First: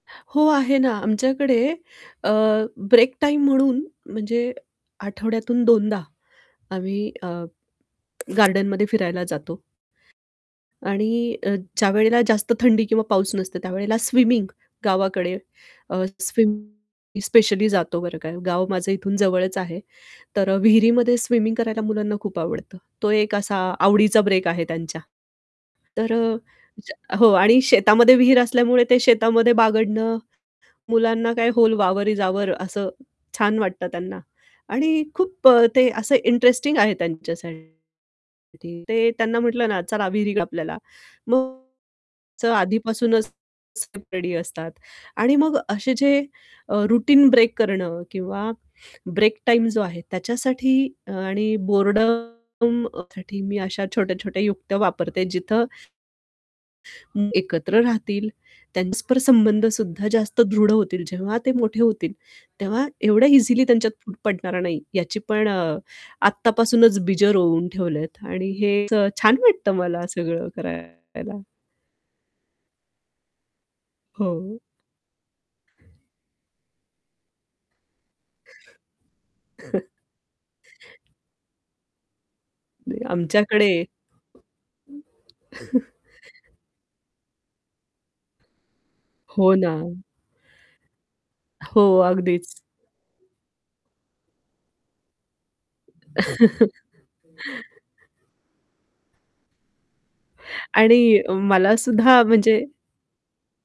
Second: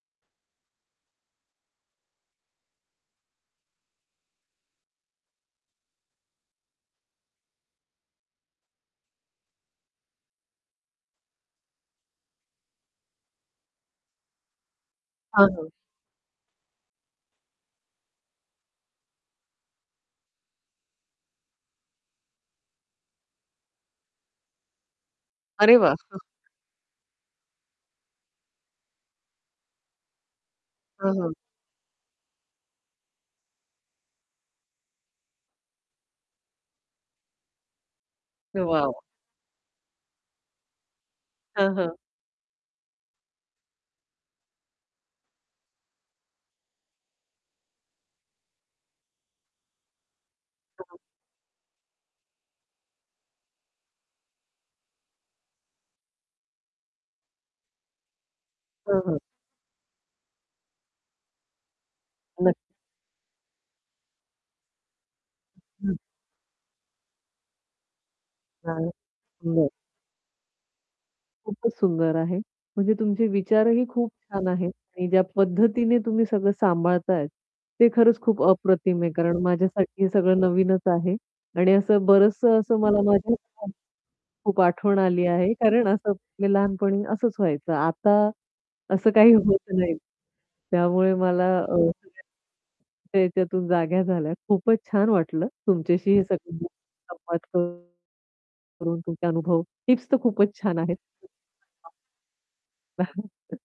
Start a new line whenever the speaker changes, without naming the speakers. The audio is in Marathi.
हो आहे ना, आमच्याकडे अ, ब्रेक टाईम म्हणून म्हणजे आठवड्यातून 2 दा आम्ही अ, गार्डनमध्ये फिरायला जातो. आणि अ, ज्यावेळेला जास्त थंडी किंवा पाऊस नसतं त्यावेळेला स्विमिंग गावाकडे
हां, हां.
अ, स्विम स्पेशली जातो, बरं का, गाव माझं इथून जवळच आहे. तर अ, विहिरीमध्ये स्विमिंग करायला मुलांना खूप आवडतं. तो एक असा आवडीचा ब्रेक आहे त्यांच्या.
अरे वाह!
तर अ, ज्या हो आणि शेतामध्ये विहीर असल्यामुळे ते शेतामध्ये बागडणं,
हं, हं.
मुलांना काय व्होल वावर इस अवर असं छान वाटतं त्यांना. आणि खूप अ, ते असं इंटरेस्टिंग आहे त्यांच्या त्यांच्यासाठी
वॉव!
ते त्यांना म्हटलं ना, चला विहिर आपल्याला. मग
हां, हां.
आधीपासूनच [unintelligible] रेडी असतात. आणि मग असे जे अ, रुटीन ब्रेक करणं किंवा ब्रेक टाईम जो आहे त्याच्यासाठी अ, आणि बोर्डमसाठी मी अशा छोट्या-छोट्या युक्त्या वापरते जिथं [unintelligible] एकत्र राहतील, त्यां
हं, हं.
परस्पर संबंध सुद्धा जास्त दृढ होतील. जेव्हा ते मोठे होतील,
नक्क
तेव्हा एवढ्या इझिली त्यांच्यात पडणार नाही याची पण अ,
हं.
आत्तापासूनच बीजं रोवून ठेवल्यात आणि हे असं छान
[unintelligible]
वाटतं मला सगळं करायला.
खूपच सुंदर आहे, म्हणजे तुमचे विचारही खूप छान
हो.
आहेत आणि ज्या पद्धतीने तुम्ही सगळं सांभाळताय, ते खरंच खूप अप्रतिम आहे कारण माझ्यासाठी हे सगळं नवीनच आहे आणि असं बरचसं असं मला माझ्या
आमच्याकडे
[unintelligible] खूप आठवण आली आहे कारण असंच हे लहानपणी असंच व्हायचं, आता असं काही
हो
होत
ना.
नाही. त्यामुळे मला अ,
हो,
[unintelligible]
अगदीच.
त्याच्यातून जाग्या झाल्या. खूपच छान वाटलं तुमच्याशी हे सगळे संवाद करून. तुमचे अनुभव. टिप्स तर खूपच छान आहेत.
आणि अ, मला
[unintelligible]
सुद्धा म्हणजे